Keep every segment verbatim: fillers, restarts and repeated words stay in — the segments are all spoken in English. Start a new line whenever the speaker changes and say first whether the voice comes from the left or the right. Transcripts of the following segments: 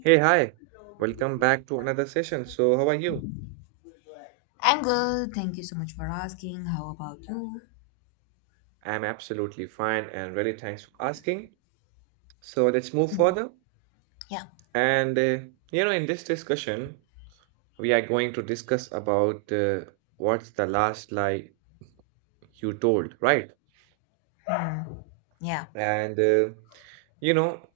right: Hey, hi. Welcome back to another session. So, how are you?
left: I'm good. How about you?
right: I'm absolutely fine and really thanks for asking. So, let's move further.
left: Yeah,
right: And, uh, you know, in this discussion, we are going to discuss about uh, what's the last lie you told, right?
left: yeah.
right: And, uh, you know,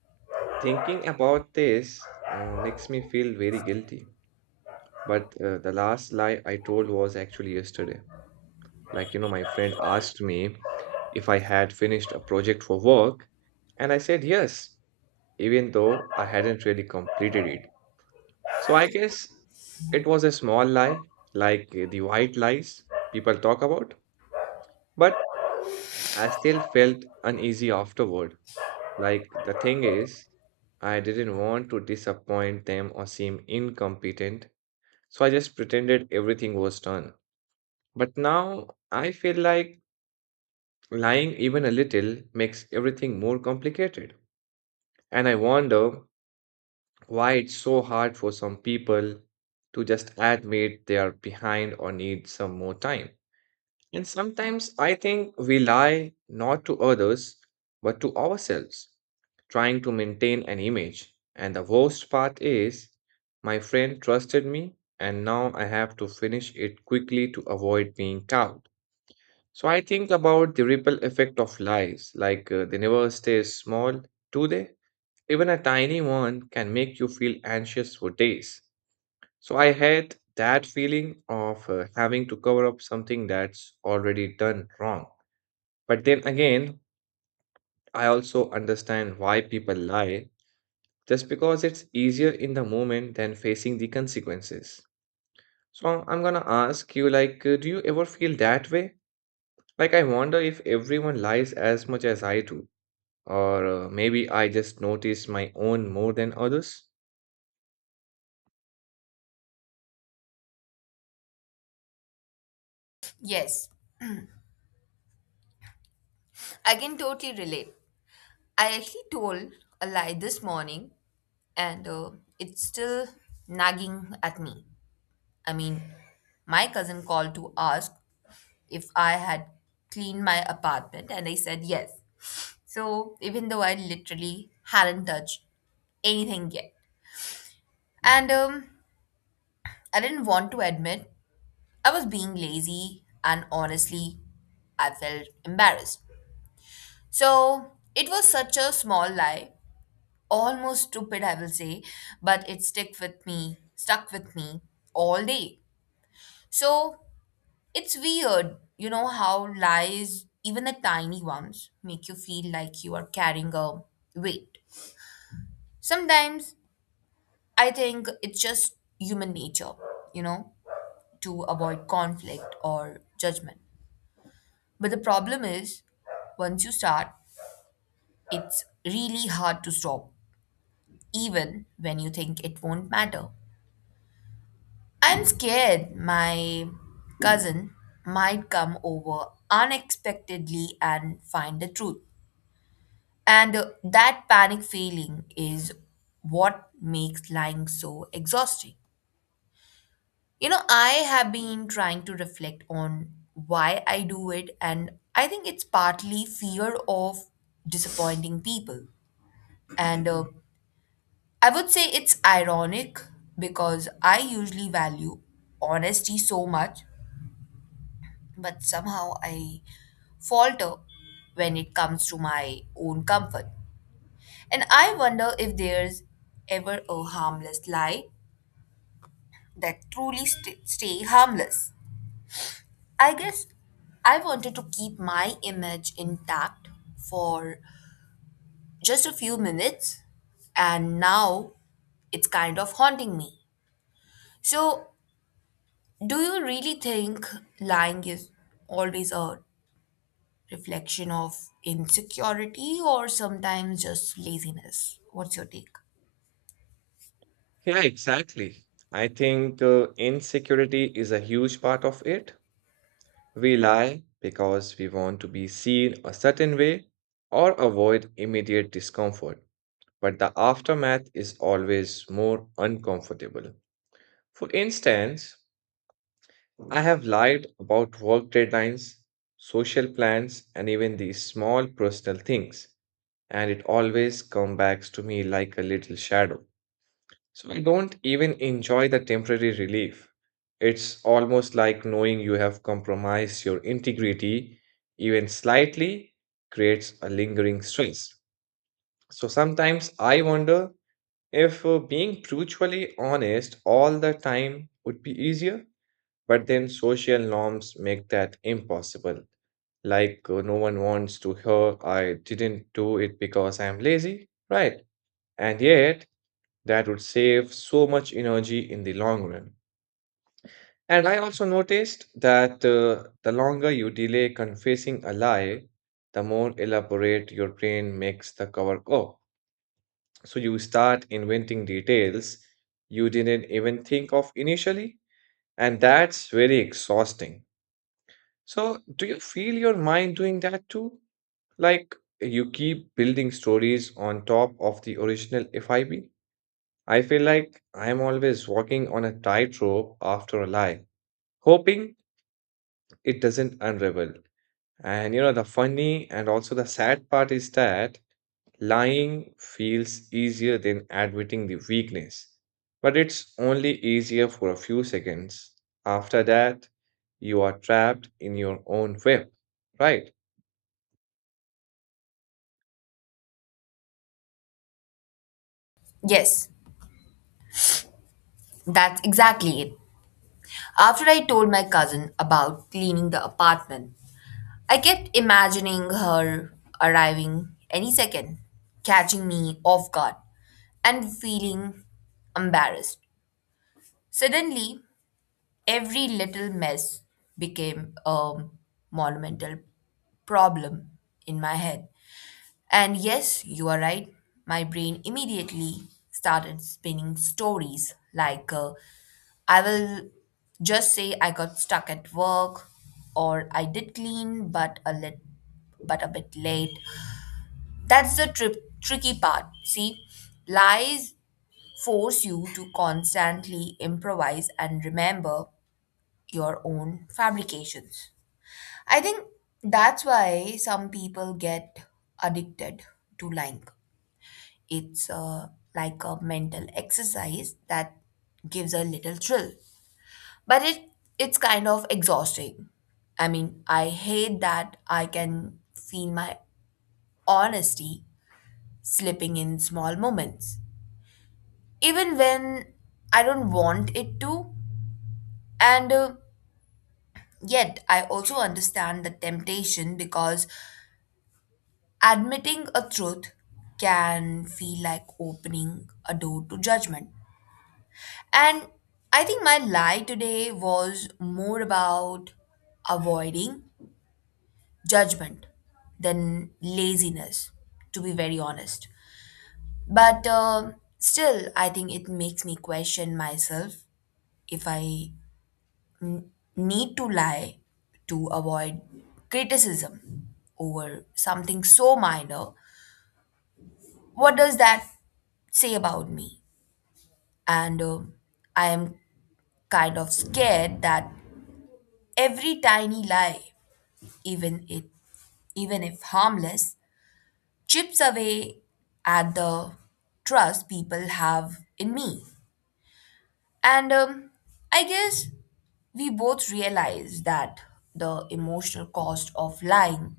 right: thinking about this uh, makes me feel very guilty. But uh, the last lie I told was actually yesterday. Like, you know, my friend asked me if I had finished a project for work, and I said yes, even though I hadn't really completed it. So I guess it was a small lie, like uh, the white lies people talk about, but I still felt uneasy afterward. Like, the thing is, I didn't want to disappoint them or seem incompetent, so I just pretended everything was done. But now I feel like lying even a little makes everything more complicated. And I wonder why it's so hard for some people to just admit they are behind or need some more time. And sometimes I think we lie not to others, but to ourselves, trying to maintain an image. And the worst part is, my friend trusted me, and now I have to finish it quickly to avoid being caught. So I think about the ripple effect of lies, like uh, they never stay small, do they? Even a tiny one can make you feel anxious for days. So I had that feeling of uh, having to cover up something that's already done wrong. But then again, I also understand why people lie, just because it's easier in the moment than facing the consequences. So I'm gonna ask you, like, uh, do you ever feel that way? Like, I wonder if everyone lies as much as I do. Or uh, maybe I just notice my own more than others?
left: Yes, I can totally relate. I actually told a lie this morning and uh, it's still nagging at me. I mean, my cousin called to ask if I had cleaned my apartment and I said yes. So, even though I literally hadn't touched anything yet. And um, I didn't want to admit I was being lazy and honestly, I felt embarrassed. So it was such a small lie, almost stupid, I will say, but it stick with me, stuck with me all day. So it's weird, you know, how lies, even the tiny ones, make you feel like you are carrying a weight. Sometimes I think it's just human nature, you know, to avoid conflict or judgment. But the problem is, once you start, it's really hard to stop even when you think it won't matter. I'm scared my cousin might come over unexpectedly and find the truth. And uh, that panic feeling is what makes lying so exhausting. You know, I have been trying to reflect on why I do it, and I think it's partly fear of disappointing people and uh, I would say it's ironic because I usually value honesty so much, but somehow I falter when it comes to my own comfort. And I wonder if there's ever a harmless lie that truly st- stay harmless. I guess I wanted to keep my image intact for just a few minutes, and now it's kind of haunting me. So do you really think lying is always a reflection of insecurity or sometimes just laziness? What's your take?
right: Yeah, exactly. I think uh, insecurity is a huge part of it. We lie because we want to be seen a certain way or avoid immediate discomfort, but the aftermath is always more uncomfortable. For instance, I have lied about work deadlines, social plans, and even these small personal things, and it always comes back to me like a little shadow. So I don't even enjoy the temporary relief. It's almost like knowing you have compromised your integrity, even slightly, creates a lingering stress. So sometimes I wonder if uh, being truthfully honest all the time would be easier, but then social norms make that impossible. Like, uh, no one wants to hear I didn't do it because I'm lazy, right? And yet, that would save so much energy in the long run. And I also noticed that uh, the longer you delay confessing a lie, the more elaborate your brain makes the cover up. So you start inventing details you didn't even think of initially, and that's very exhausting. So, do you feel your mind doing that too? Like you keep building stories on top of the original FIB? I feel like I am always walking on a tightrope after a lie, hoping it doesn't unravel. And you know, the funny and also the sad part is that lying feels easier than admitting the weakness. But it's only easier for a few seconds. After that, you are trapped in your own web, right?
left: Yes, that's exactly it. After I told my cousin about cleaning the apartment, I kept imagining her arriving any second, catching me off guard, and feeling embarrassed. Suddenly, every little mess became a monumental problem in my head. And yes, you are right, my brain immediately started spinning stories like uh, I will just say I got stuck at work or I did clean but a lit but a bit late. That's the tri- tricky part. See, lies force you to constantly improvise and remember your own fabrications. I think that's why some people get addicted to lying. It's uh, like a mental exercise that gives a little thrill, but it it's kind of exhausting. I mean, I hate that I can feel my honesty slipping in small moments, even when I don't want it to. And uh, yet, I also understand the temptation because admitting a truth can feel like opening a door to judgment. And I think my lie today was more about avoiding judgment than laziness, to be very honest. But um still, I think it makes me question myself if I n- need to lie to avoid criticism over something so minor. What does that say about me? And um I am kind of scared that every tiny lie, even it, even if harmless, chips away at the trust people have in me. And um, I guess we both realize that the emotional cost of lying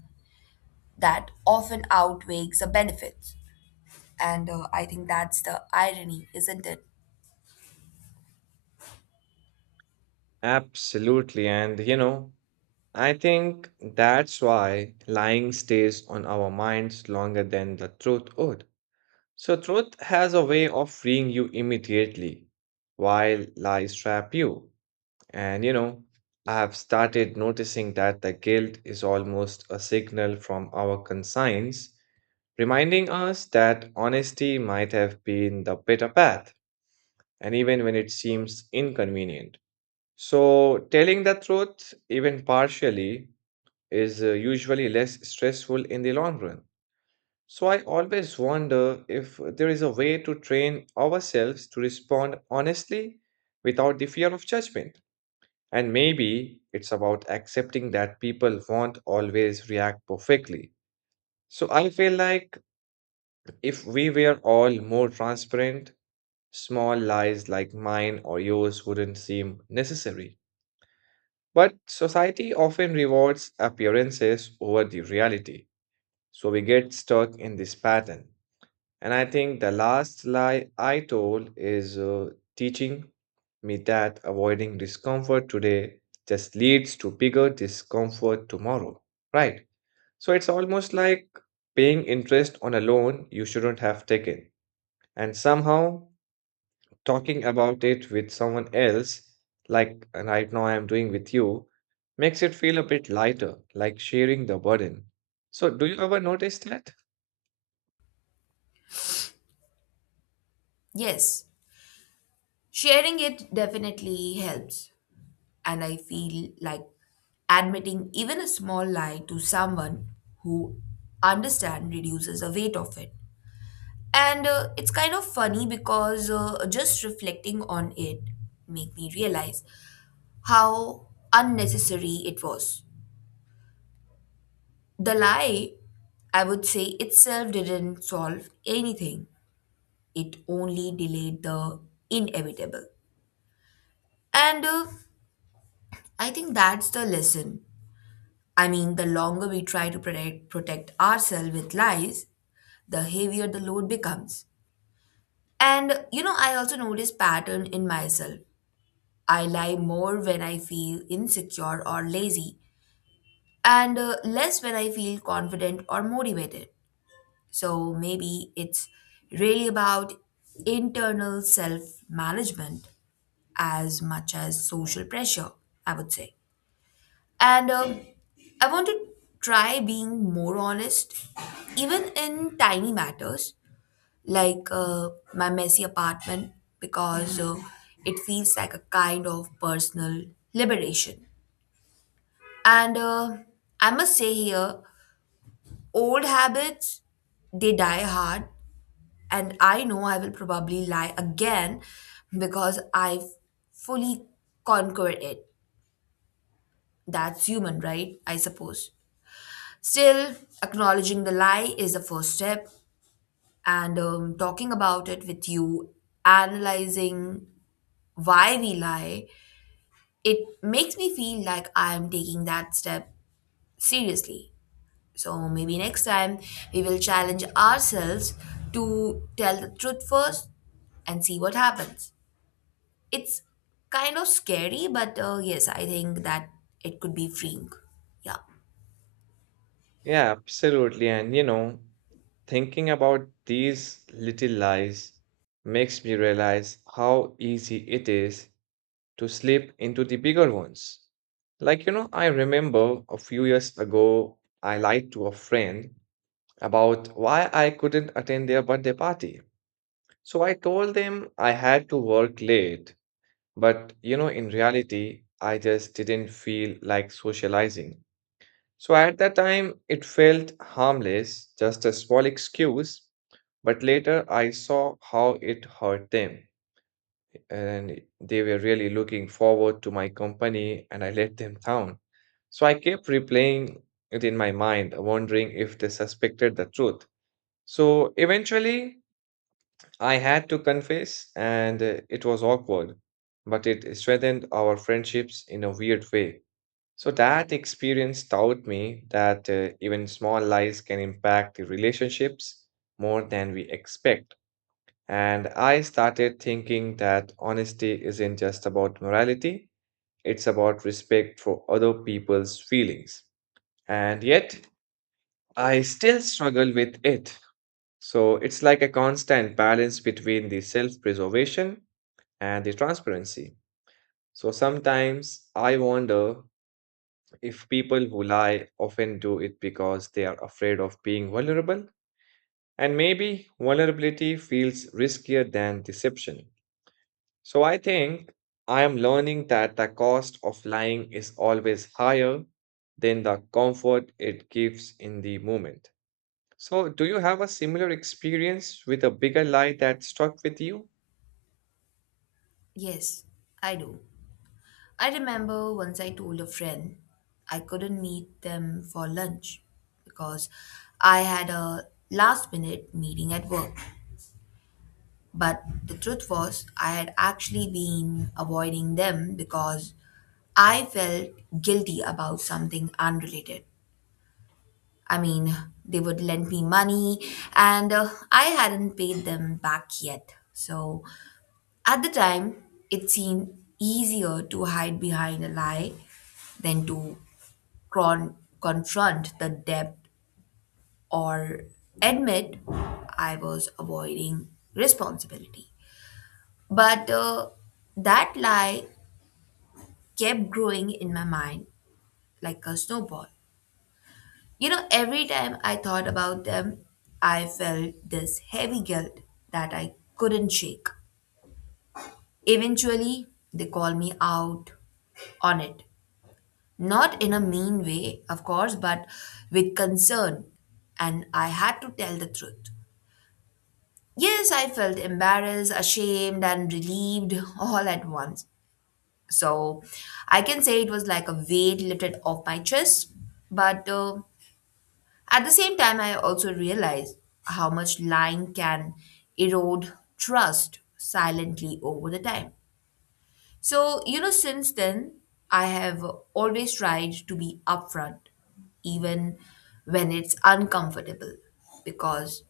left: that often outweighs the benefits. And uh, I think that's the irony, isn't it?
right: Absolutely. And you know, I think that's why lying stays on our minds longer than the truth would. So, truth has a way of freeing you immediately, while lies trap you. And you know, I have started noticing that the guilt is almost a signal from our conscience, reminding us that honesty might have been the better path, and even when it seems inconvenient. So, telling the truth, even partially, is uh, usually less stressful in the long run. So I always wonder if there is a way to train ourselves to respond honestly without the fear of judgment. And maybe it's about accepting that people won't always react perfectly. So I feel like if we were all more transparent, small lies like mine or yours wouldn't seem necessary. But society often rewards appearances over the reality. So we get stuck in this pattern. And I think the last lie I told is uh, teaching me that avoiding discomfort today just leads to bigger discomfort tomorrow. Right. So it's almost like paying interest on a loan you shouldn't have taken. And somehow talking about it with someone else, like right now I'm doing with you, makes it feel a bit lighter, like sharing the burden. So do you ever notice that?
left: Yes, sharing it definitely helps. And I feel like admitting even a small lie to someone who understand reduces the weight of it. And uh, it's kind of funny because uh, just reflecting on it make me realize how unnecessary it was. The lie, I would say, itself didn't solve anything. It only delayed the inevitable. And uh, I think that's the lesson. I mean, the longer we try to protect, protect ourselves with lies, the heavier the load becomes. And you know, I also notice pattern in myself. I lie more when I feel insecure or lazy, and uh, less when I feel confident or motivated. So maybe it's really about internal self management as much as social pressure, I would say. And um, I want to try being more honest, even in tiny matters like uh, my messy apartment, because uh, it feels like a kind of personal liberation. And uh, I must say here, old habits, they die hard. And I know I will probably lie again because I've fully conquered it. That's human, right? I suppose. Still, acknowledging the lie is the first step, and um, talking about it with you, analyzing why we lie, it makes me feel like I'm taking that step seriously. So maybe next time we will challenge ourselves to tell the truth first and see what happens. It's kind of scary, but uh, yes, I think that it could be freeing. Yeah,
right: Yeah, absolutely. And you know, thinking about these little lies makes me realize how easy it is to slip into the bigger ones. Like, you know, I remember a few years ago, I lied to a friend about why I couldn't attend their birthday party. So I told them I had to work late, but you know, in reality, I just didn't feel like socializing. So at that time, it felt harmless, just a small excuse, but later I saw how it hurt them. And they were really looking forward to my company, and I let them down. So I kept replaying it in my mind, wondering if they suspected the truth. So eventually, I had to confess, and uh, it was awkward, but it strengthened our friendships in a weird way. So that experience taught me that uh, even small lies can impact the relationships more than we expect. And I started thinking that honesty isn't just about morality, it's about respect for other people's feelings. And yet, I still struggle with it. So it's like a constant balance between the self preservation and the transparency. So sometimes I wonder if people who lie often do it because they are afraid of being vulnerable, and maybe vulnerability feels riskier than deception. So I think I am learning that the cost of lying is always higher than the comfort it gives in the moment. So, do you have a similar experience with a bigger lie that stuck with you?
left: yes, I do. I remember once I told a friend I couldn't meet them for lunch because I had a last minute meeting at work. But the truth was, I had actually been avoiding them because I felt guilty about something unrelated. I mean, they would lend me money and uh, I hadn't paid them back yet. So at the time, it seemed easier to hide behind a lie than to cron- confront the debt or admit I was avoiding responsibility. But uh, that lie kept growing in my mind like a snowball. You know, every time I thought about them, I felt this heavy guilt that I couldn't shake. Eventually, they called me out on it. Not in a mean way, of course, but with concern, and I had to tell the truth. Yes, I felt embarrassed, ashamed, and relieved all at once. So I can say it was like a weight lifted off my chest. But uh, at the same time, I also realized how much lying can erode trust silently over the time. So, you know, since then, I have always tried to be upfront, even when it's uncomfortable, because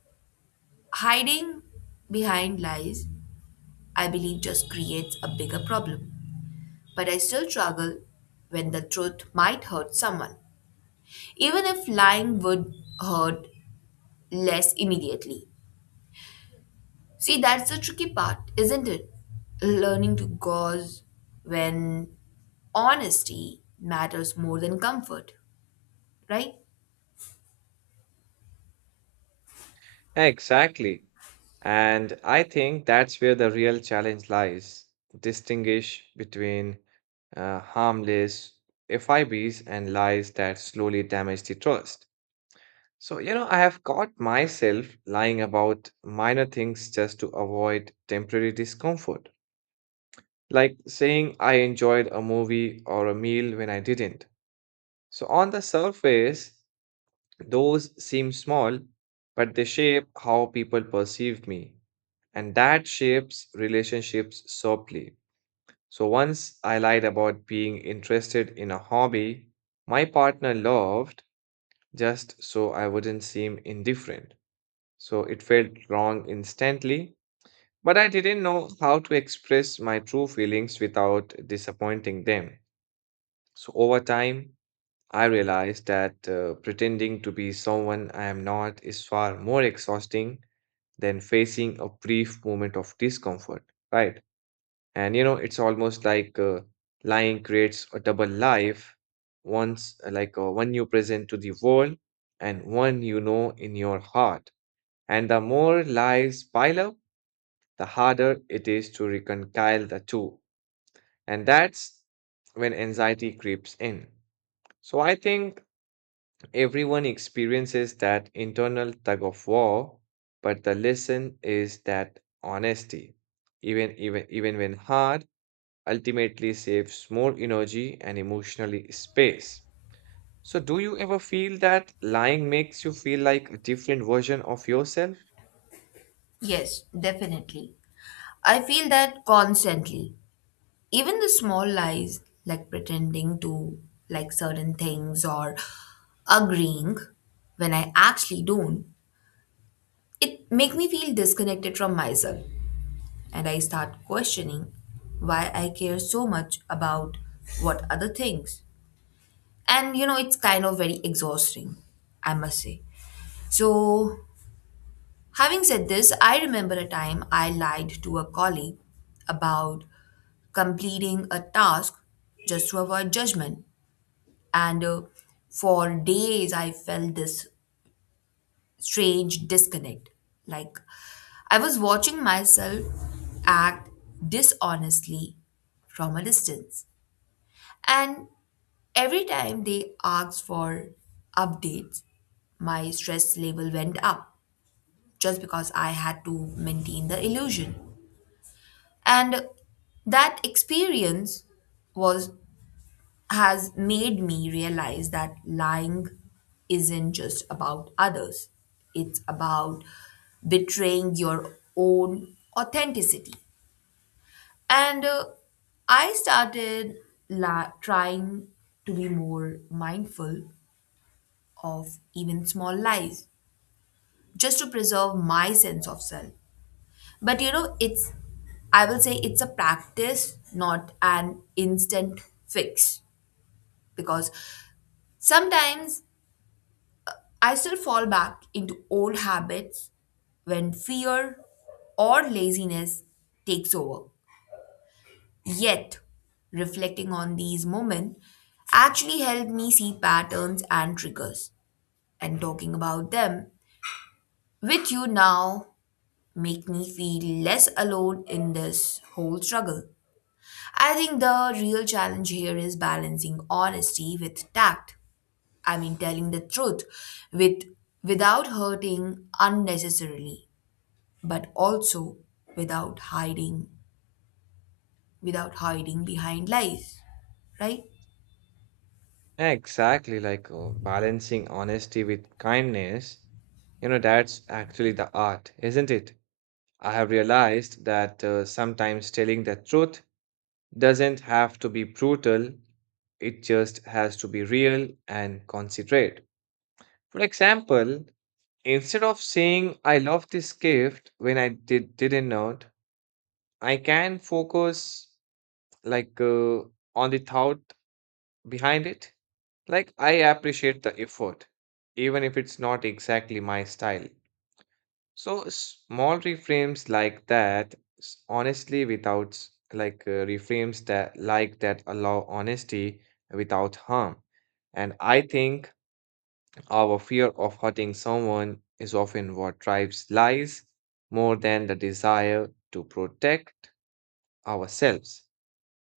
left: hiding behind lies I believe just creates a bigger problem. But I still struggle when the truth might hurt someone, even if lying would hurt less immediately. See, that's the tricky part, isn't it? Learning to gauze when honesty matters more than comfort, right?
right: Exactly. And I think that's where the real challenge lies. Distinguish between uh, harmless FIBs and lies that slowly damage the trust. So, you know, I have caught myself lying about minor things just to avoid temporary discomfort, like saying I enjoyed a movie or a meal when I didn't. So, on the surface, those seem small, but they shape how people perceive me. And that shapes relationships softly. So once I lied about being interested in a hobby my partner loved just so I wouldn't seem indifferent. So it felt wrong instantly, but I didn't know how to express my true feelings without disappointing them. So over time, I realize that uh, pretending to be someone I am not is far more exhausting than facing a brief moment of discomfort, right? And you know, it's almost like uh, lying creates a double life once, uh, like uh, one you present to the world and one you know in your heart. And the more lies pile up, the harder it is to reconcile the two. And that's when anxiety creeps in. So I think everyone experiences that internal tug of war, but the lesson is that honesty, even even even when hard, ultimately saves more energy and emotionally space. So do you ever feel that lying makes you feel like a different version of yourself?
left: Yes, definitely. I feel that constantly. Even the small lies, like pretending to like certain things or agreeing when I actually don't, it make me feel disconnected from myself and I start questioning why I care so much about what other things. And you know, it's kind of very exhausting, I must say. So, having said this, I remember a time I lied to a colleague about completing a task just to avoid judgment. And uh, for days, I felt this strange disconnect. Like I was watching myself act dishonestly from a distance. And every time they asked for updates, my stress level went up just because I had to maintain the illusion. And that experience was has made me realize that lying isn't just about others, it's about betraying your own authenticity. And uh, I started la- trying to be more mindful of even small lies just to preserve my sense of self. But you know, it's, I will say it's a practice, not an instant fix because sometimes I still fall back into old habits when fear or laziness takes over. Yet, reflecting on these moments actually helped me see patterns and triggers, and talking about them with you now make me feel less alone in this whole struggle. I think the real challenge here is balancing honesty with tact. I mean telling the truth with without hurting unnecessarily but also without hiding without hiding behind lies, right?
right: Exactly, like uh, balancing honesty with kindness. You know, that's actually the art, isn't it? I have realized that uh, sometimes telling the truth doesn't have to be brutal, it just has to be real and considerate. For example, instead of saying I love this gift when I did didn't know I can focus like uh, on the thought behind it. Like I appreciate the effort, even if it's not exactly my style. So small reframes like that, s- honestly, without s- like uh, reframes that like that allow honesty without harm. And I think our fear of hurting someone is often what drives lies more than the desire to protect ourselves.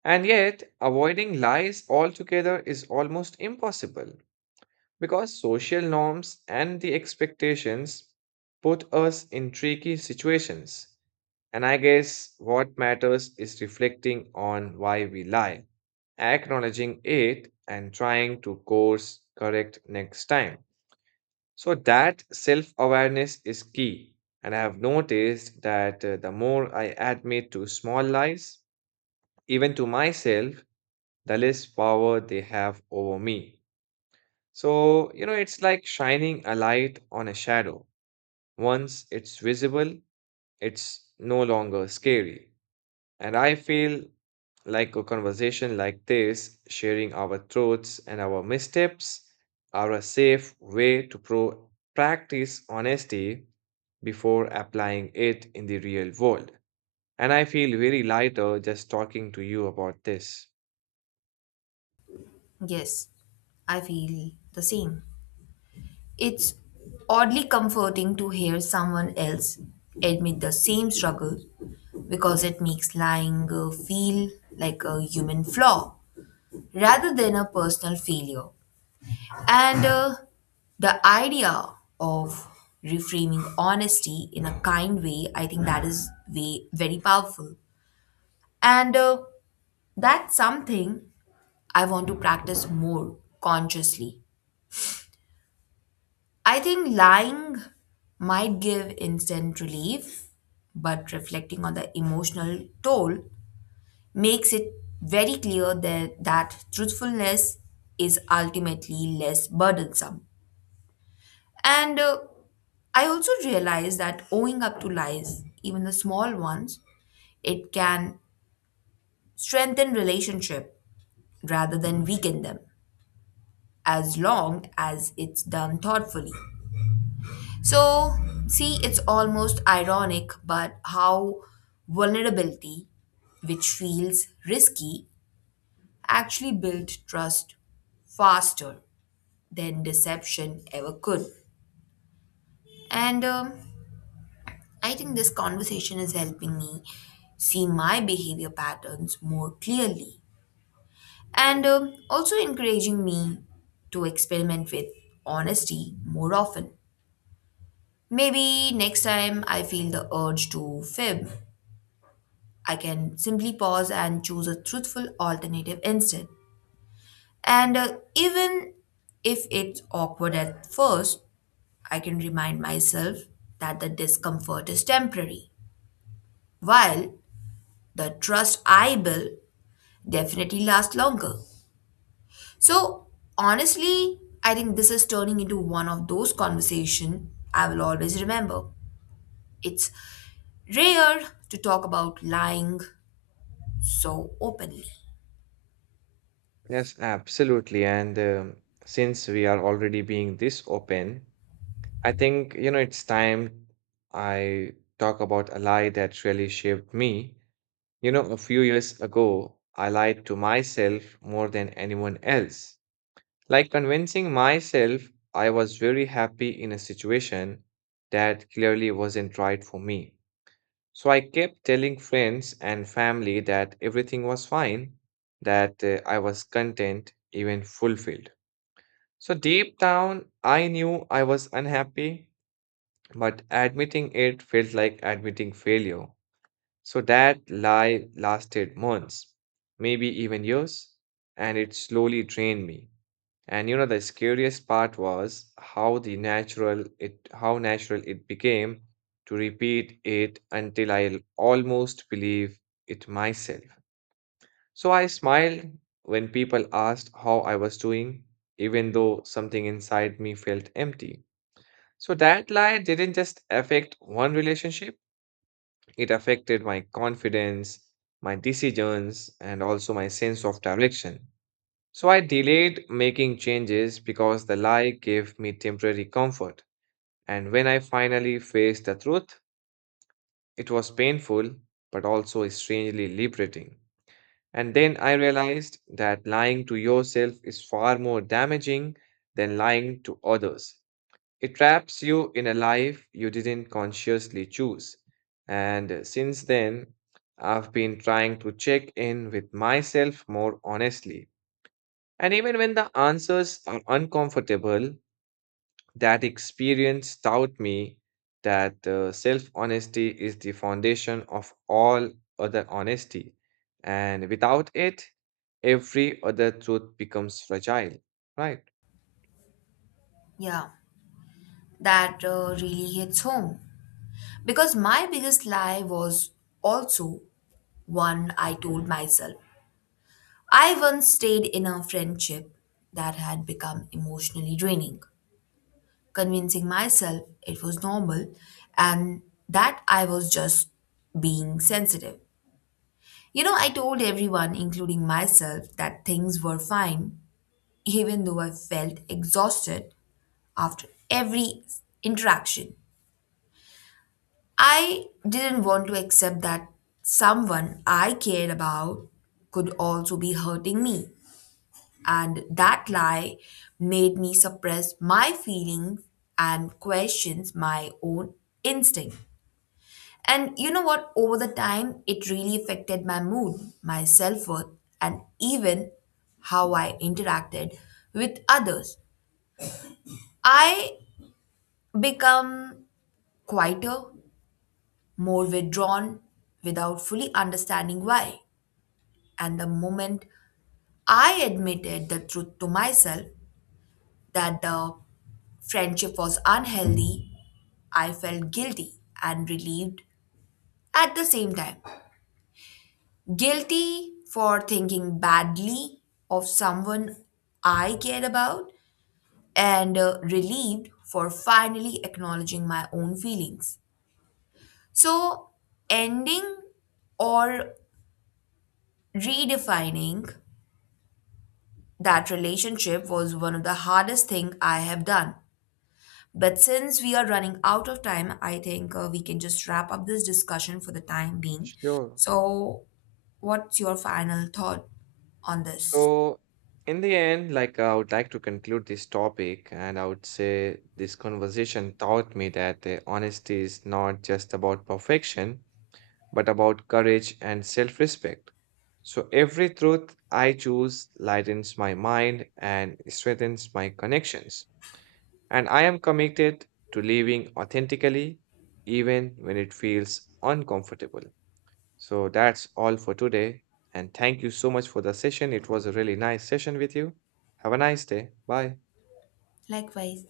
right: And yet, avoiding lies altogether is almost impossible. Because social norms and the expectations put us in tricky situations. And I guess what matters is reflecting on why we lie, acknowledging it, and trying to course correct next time. So, that self awareness is key. And I have noticed that uh, the more I admit to small lies, even to myself, the less power they have over me. So, you know, it's like shining a light on a shadow. Once it's visible, it's no longer scary. And I feel like a conversation like this, sharing our truths and our missteps, are a safe way to pro- practice honesty before applying it in the real world. And I feel very lighter just talking to you about this.
left: Yes, I feel the same. It's oddly comforting to hear someone else admit the same struggle because it makes lying uh, feel like a human flaw rather than a personal failure, and uh, the idea of reframing honesty in a kind way, I think that is way, very powerful. And uh, that's something I want to practice more consciously. I think lying might give instant relief, but reflecting on the emotional toll makes it very clear that, that truthfulness is ultimately less burdensome. And uh, I also realize that owning up to lies, even the small ones, it can strengthen relationship rather than weaken them, as long as it's done thoughtfully. So, see, it's almost ironic, but how vulnerability, which feels risky, actually built trust faster than deception ever could. And um, I think this conversation is helping me see my behavior patterns more clearly and um, also encouraging me to experiment with honesty more often. Maybe next time I feel the urge to fib, I can simply pause and choose a truthful alternative instead. And uh, even if it's awkward at first, I can remind myself that the discomfort is temporary, while the trust I build definitely lasts longer. So, honestly, I think this is turning into one of those conversations I will always remember. It's rare to talk about lying so openly.
right: Yes, absolutely. And um, since we are already being this open, I think, you know, it's time I talk about a lie that really shaped me. You know, a few years ago, I lied to myself more than anyone else. Like convincing myself I was very happy in a situation that clearly wasn't right for me. So I kept telling friends and family that everything was fine, that uh, I was content, even fulfilled. So deep down, I knew I was unhappy but admitting it felt like admitting failure. So that lie lasted months, maybe even years, and it slowly drained me. And you know, the scariest part was how the natural it how natural it became to repeat it until I almost believe it myself. So I smiled when people asked how I was doing, even though something inside me felt empty. So that lie didn't just affect one relationship, it affected my confidence, my decisions, and also my sense of direction. So I delayed making changes because the lie gave me temporary comfort. And when I finally faced the truth, it was painful but also strangely liberating. And then I realized that lying to yourself is far more damaging than lying to others. It traps you in a life you didn't consciously choose. And uh, since then, I've been trying to check in with myself more honestly. And even when the answers are uncomfortable, that experience taught me that uh, self honesty is the foundation of all other honesty. And without it, every other truth becomes fragile, right?
left: Yeah, that uh, really hits home. Because my biggest lie was also one I told myself. I once stayed in a friendship that had become emotionally draining, convincing myself it was normal and that I was just being sensitive. You know, I told everyone, including myself, that things were fine, even though I felt exhausted after every interaction. I didn't want to accept that someone I cared about could also be hurting me. And that lie made me suppress my feelings and questions my own instinct. And you know what? Over the time, it really affected my mood, my self worth, and even how I interacted with others. I become quieter, more withdrawn, without fully understanding why. And the moment I admitted the truth to myself that the friendship was unhealthy, I felt guilty and relieved at the same time. Guilty for thinking badly of someone I cared about, and uh, relieved for finally acknowledging my own feelings. So, ending or redefining that relationship was one of the hardest things I have done. But since we are running out of time, I think uh, we can just wrap up this discussion for the time being.
right: Sure.
left: So, what's your final thought on this?
right: So, in the end, like I would like to conclude this topic, and I would say this conversation taught me that uh, honesty is not just about perfection, but about courage and self-respect. So, every truth I choose lightens my mind and strengthens my connections. And I am committed to living authentically, even when it feels uncomfortable. So that's all for today. And thank you so much for the session. It was a really nice session with you. Have a nice day. Bye.
left: Likewise.